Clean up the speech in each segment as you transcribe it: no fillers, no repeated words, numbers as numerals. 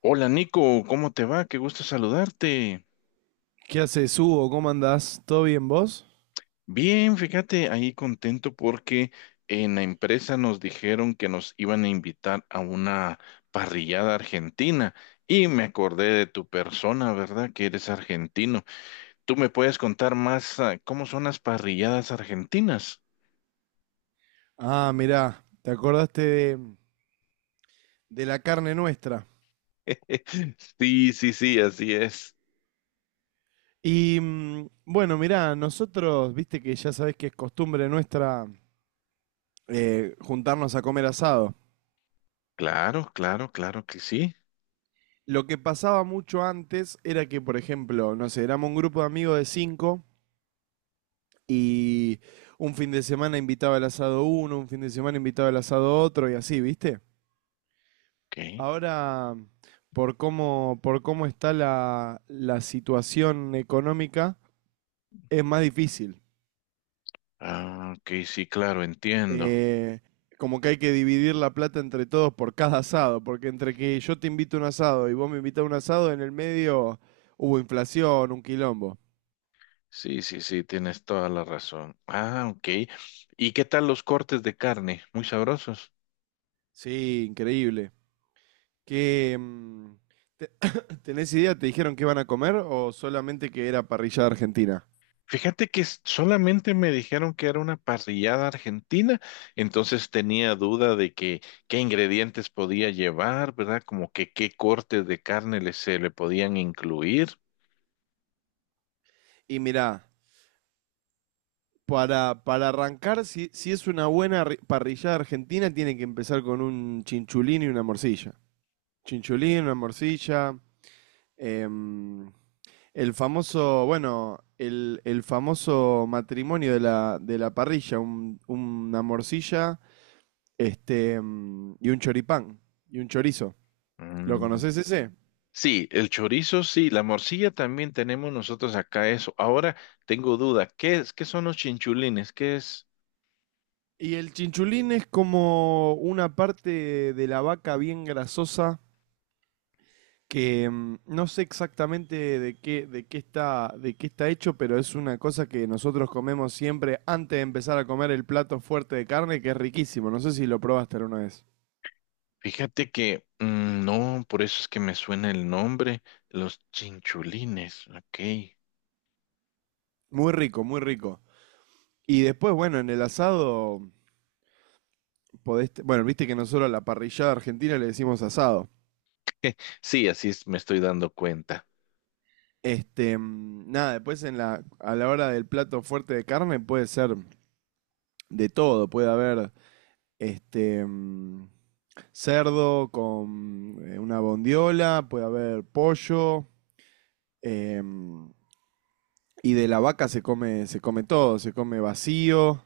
Hola Nico, ¿cómo te va? Qué gusto saludarte. ¿Qué haces, Hugo? ¿Cómo andás? ¿Todo bien vos? Bien, fíjate, ahí contento porque en la empresa nos dijeron que nos iban a invitar a una parrillada argentina y me acordé de tu persona, ¿verdad? Que eres argentino. ¿Tú me puedes contar más, cómo son las parrilladas argentinas? Ah, mirá, te acordaste de la carne nuestra. Sí, sí, sí, así es. Bueno, mirá, nosotros, viste que ya sabés que es costumbre nuestra juntarnos a comer asado. Claro, claro, claro que sí. Lo que pasaba mucho antes era que, por ejemplo, no sé, éramos un grupo de amigos de cinco y un fin de semana invitaba el asado uno, un fin de semana invitaba el asado otro y así, ¿viste? Ok. Ahora, por cómo está la situación económica, es más difícil. Ah, ok, sí, claro, entiendo. Eh, Como que hay que dividir la plata entre todos por cada asado, porque entre que yo te invito a un asado y vos me invitás a un asado, en el medio hubo inflación, un quilombo. Sí, sí, sí, tienes toda la razón. Ah, ok. ¿Y qué tal los cortes de carne? Muy sabrosos. Sí, increíble. ¿Qué, mm, te- ¿Tenés idea? ¿Te dijeron que van a comer o solamente que era parrillada argentina? Fíjate que solamente me dijeron que era una parrillada argentina, entonces tenía duda de que qué ingredientes podía llevar, ¿verdad? Como que qué cortes de carne se le podían incluir. Y mirá, para arrancar, si es una parrillada argentina, tiene que empezar con un chinchulín y una morcilla. Chinchulín, una morcilla. em, el famoso, bueno, el famoso matrimonio de de la parrilla, una morcilla y un choripán, y un chorizo. ¿Lo Mm. conoces ese? Sí, el chorizo, sí, la morcilla también tenemos nosotros acá eso. Ahora tengo duda, ¿qué son los chinchulines? ¿Qué es? Y el chinchulín es como una parte de la vaca bien grasosa que no sé exactamente de qué, de qué está hecho, pero es una cosa que nosotros comemos siempre antes de empezar a comer el plato fuerte de carne, que es riquísimo. No sé si lo probaste alguna vez. Fíjate que no, por eso es que me suena el nombre, los chinchulines, ok. Muy rico, muy rico. Y después, bueno, en el asado bueno, viste que nosotros a la parrillada argentina le decimos asado. Sí, así es, me estoy dando cuenta. Nada, después en a la hora del plato fuerte de carne puede ser de todo, puede haber este mm, cerdo con una bondiola, puede haber pollo, em, y de la vaca se come todo, se come vacío,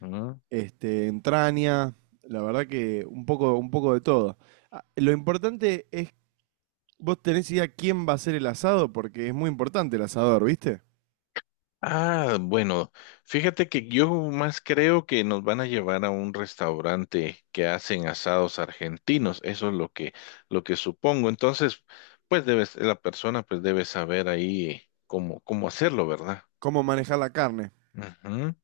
Ah. este, entraña, la verdad que un poco de todo. Ah, lo importante es, vos tenés idea quién va a hacer el asado, porque es muy importante el asador, ¿viste? Ah, bueno, fíjate que yo más creo que nos van a llevar a un restaurante que hacen asados argentinos, eso es lo que supongo. Entonces, pues debes, la persona pues debe saber ahí cómo hacerlo, ¿verdad? Cómo manejar la carne. Ujú.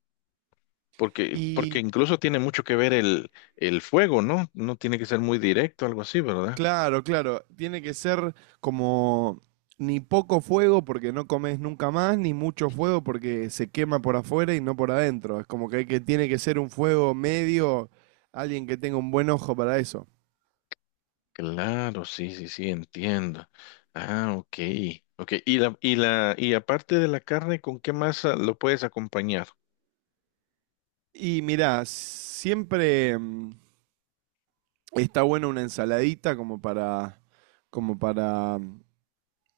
Porque Y incluso tiene mucho que ver el fuego, ¿no? No tiene que ser muy directo, algo así, ¿verdad? claro, claro. Tiene que ser como ni poco fuego porque no comes nunca más, ni mucho fuego porque se quema por afuera y no por adentro. Es como que, hay que tiene que ser un fuego medio, alguien que tenga un buen ojo para eso. Claro, sí, sí, sí, entiendo. Ah, ok, ok. Y aparte de la carne, ¿con qué más lo puedes acompañar? Y mirá, siempre está buena una ensaladita como para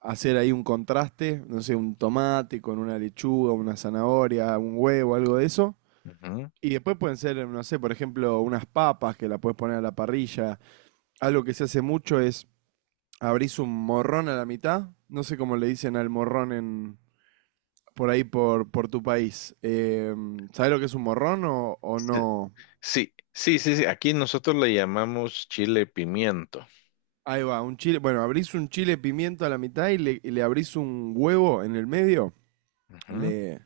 hacer ahí un contraste, no sé, un tomate con una lechuga, una zanahoria, un huevo, algo de eso. Ujú. Y después pueden ser, no sé, por ejemplo, unas papas que la puedes poner a la parrilla. Algo que se hace mucho es abrís un morrón a la mitad. No sé cómo le dicen al morrón en por tu país. ¿Sabés lo que es un morrón o no? Sí, sí, sí, sí. Aquí nosotros le llamamos chile pimiento. Ahí va, un chile. Bueno, abrís un chile pimiento a la mitad y le abrís un huevo en el medio. Ujú. Le,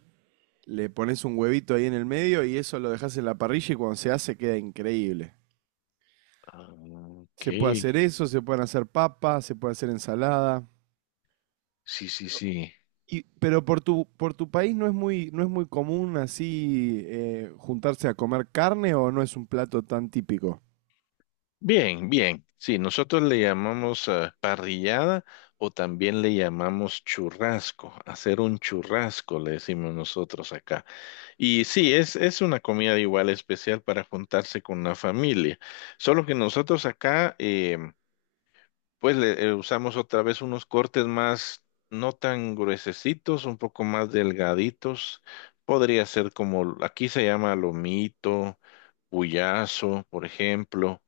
Le pones un huevito ahí en el medio y eso lo dejas en la parrilla y cuando se hace queda increíble. Ah. Ok, Se puede hacer eso, se pueden hacer papas, se puede hacer ensalada. sí, sí, sí. Y, pero por tu país no es muy común así juntarse a comer carne o no es un plato tan típico. Bien, bien. Sí, nosotros le llamamos parrillada o también le llamamos churrasco. Hacer un churrasco, le decimos nosotros acá. Y sí, es una comida igual especial para juntarse con la familia. Solo que nosotros acá, pues le usamos otra vez unos cortes más, no tan gruesecitos, un poco más delgaditos. Podría ser como, aquí se llama lomito, puyazo, por ejemplo.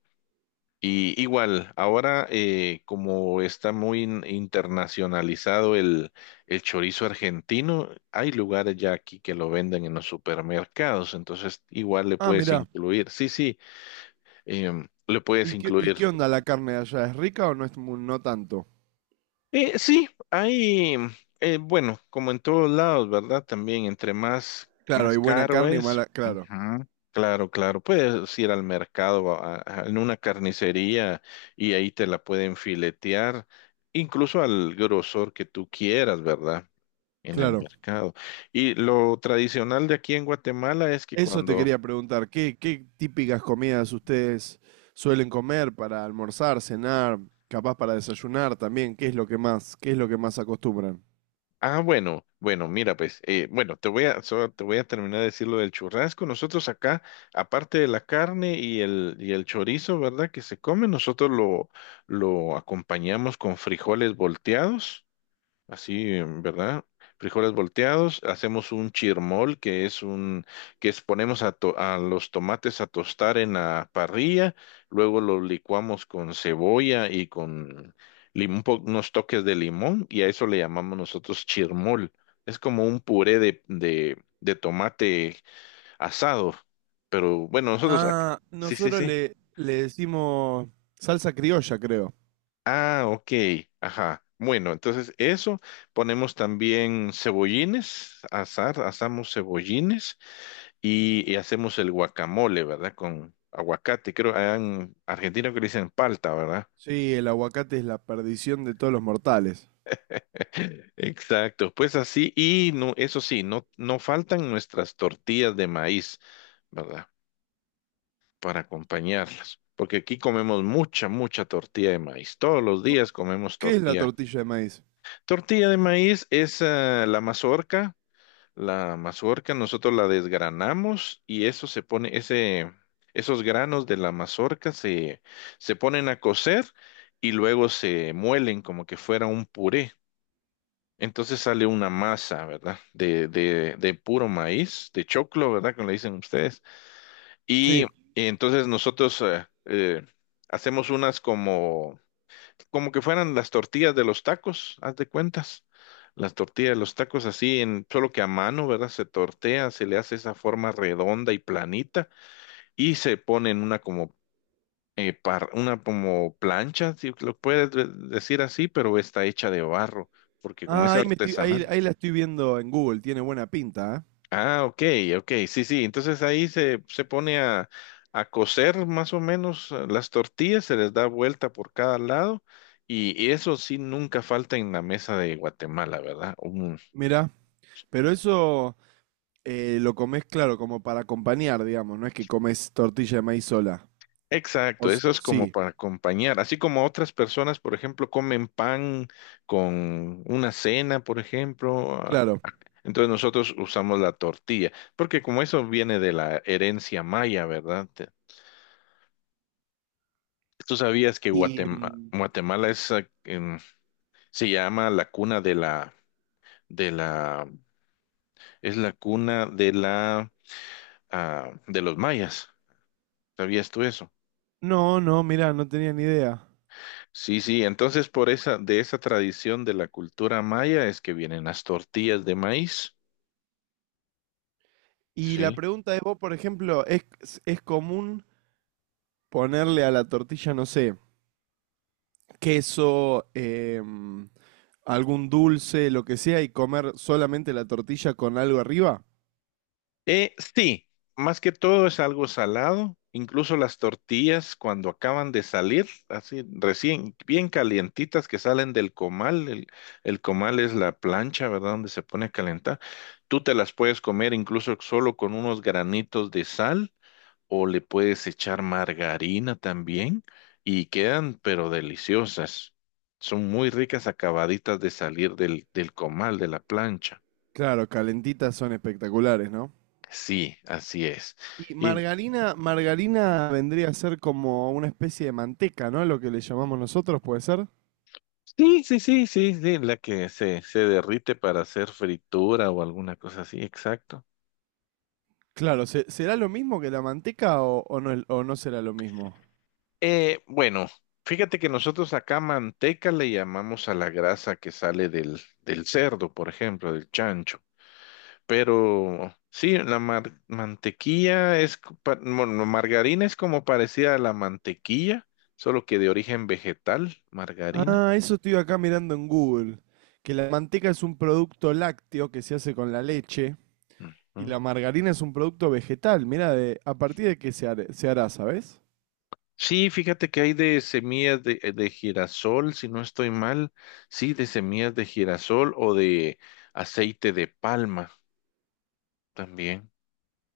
Y igual, ahora como está muy internacionalizado el chorizo argentino, hay lugares ya aquí que lo venden en los supermercados, entonces igual le Ah, puedes mirá. incluir, sí, sí, le puedes ¿Y incluir. qué onda la carne de allá? ¿Es rica o no tanto? Sí, hay, bueno, como en todos lados, ¿verdad? También entre Claro, más hay buena caro carne y es. mala. Claro, Claro, claro, puedes ir al mercado, en una carnicería y ahí te la pueden filetear, incluso al grosor que tú quieras, ¿verdad? En el claro. mercado. Y lo tradicional de aquí en Guatemala es que Eso te cuando, quería preguntar. ¿Qué, qué típicas comidas ustedes suelen comer para almorzar, cenar, capaz para desayunar también? ¿Qué es lo que más, qué es lo que más acostumbran? ah, bueno, bueno, mira, pues, bueno, solo te voy a terminar de decir lo del churrasco. Nosotros acá, aparte de la carne y y el chorizo, ¿verdad? Que se come, lo acompañamos con frijoles volteados. Así, ¿verdad? Frijoles volteados, hacemos un chirmol, que es, ponemos a, a los tomates a tostar en la parrilla, luego los licuamos con cebolla y con unos toques de limón, y a eso le llamamos nosotros chirmol. Es como un puré de tomate asado, pero bueno, nosotros, aquí- Ah, sí, sí, nosotros sí. Le decimos salsa criolla, creo. Ah, ok, ajá. Bueno, entonces eso, ponemos también cebollines, asamos cebollines y hacemos el guacamole, ¿verdad? Con aguacate, creo, allá en Argentina que le dicen palta, ¿verdad? Sí, el aguacate es la perdición de todos los mortales. Exacto, pues así, y no, eso sí, no faltan nuestras tortillas de maíz, ¿verdad? Para acompañarlas, porque aquí comemos mucha tortilla de maíz, todos los días comemos ¿Qué es la tortilla. tortilla de maíz? Tortilla de maíz es la mazorca. La mazorca nosotros la desgranamos y eso se pone, ese, esos granos de la mazorca se ponen a cocer y luego se muelen como que fuera un puré. Entonces sale una masa, ¿verdad? De puro maíz, de choclo, ¿verdad? Como le dicen ustedes. Sí. Y, y entonces nosotros hacemos unas como como que fueran las tortillas de los tacos, haz de cuentas. Las tortillas de los tacos así, en, solo que a mano, ¿verdad? Se tortea, se le hace esa forma redonda y planita y se pone en una como, una como plancha, si lo puedes decir así, pero está hecha de barro, porque como Ah, es artesanal. ahí la estoy viendo en Google, tiene buena pinta, ¿eh? Ah, ok, ok, sí, sí. Entonces ahí se pone a cocer más o menos las tortillas, se les da vuelta por cada lado y eso sí nunca falta en la mesa de Guatemala, ¿verdad? Un- Mirá. Pero eso lo comes, claro, como para acompañar, digamos, no es que comes tortilla de maíz sola. O, exacto, s- eso o es como sí, para acompañar, así como otras personas, por ejemplo, comen pan con una cena, por ejemplo. Ah. claro. Entonces nosotros usamos la tortilla, porque como eso viene de la herencia maya, ¿verdad? Te- ¿tú sabías que Y mm, Guatemala es Se llama la cuna de la, es la cuna de la, de los mayas. ¿Sabías tú eso? No, mirá, no tenía ni idea. Sí, sí, entonces por esa, de esa tradición de la cultura maya es que vienen las tortillas de maíz. Y la Sí. pregunta de vos, por ejemplo, es común ponerle a la tortilla, no sé, queso, algún dulce, lo que sea, y comer solamente la tortilla con algo arriba? Sí, más que todo es algo salado, incluso las tortillas cuando acaban de salir, así recién, bien calientitas que salen del comal, el comal es la plancha, ¿verdad? Donde se pone a calentar. Tú te las puedes comer incluso solo con unos granitos de sal o le puedes echar margarina también y quedan pero deliciosas. Son muy ricas acabaditas de salir del comal, de la plancha. Claro, calentitas son espectaculares, ¿no? Sí, así es. Y Y margarina, margarina vendría a ser como una especie de manteca, ¿no? Lo que le llamamos nosotros, ¿puede ser? sí, sí, sí, sí, sí, la que se derrite para hacer fritura o alguna cosa así, exacto. Claro, ¿será lo mismo que la manteca o no será lo mismo? Bueno, fíjate que nosotros acá manteca le llamamos a la grasa que sale del cerdo, por ejemplo, del chancho. Pero sí, la mantequilla es, bueno, margarina es como parecida a la mantequilla, solo que de origen vegetal, margarina. Ah, eso estoy acá mirando en Google, que la manteca es un producto lácteo que se hace con la leche. Y la Ujú. margarina es un producto vegetal. Mirá, de, ¿a partir de qué se hará, sabes? Sí, fíjate que hay de semillas de girasol, si no estoy mal, sí, de semillas de girasol o de aceite de palma también.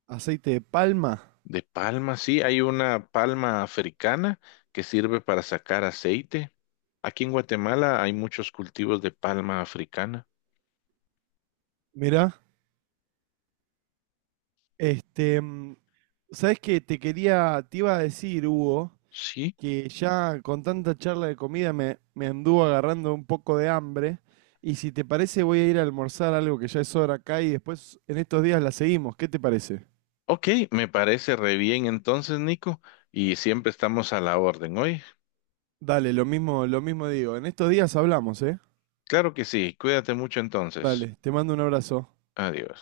Aceite de palma. De palma, sí, hay una palma africana que sirve para sacar aceite. Aquí en Guatemala hay muchos cultivos de palma africana. Mirá. Este, mm, ¿Sabes qué? Te quería, te iba a decir, Hugo, Sí, que ya con tanta charla de comida me anduvo agarrando un poco de hambre. Y si te parece, voy a ir a almorzar algo que ya es hora acá y después en estos días la seguimos. ¿Qué te parece? ok, me parece re bien entonces, Nico, y siempre estamos a la orden hoy. Dale, lo mismo digo. En estos días hablamos, ¿eh? Claro que sí, cuídate mucho entonces. Dale, te mando un abrazo. Adiós.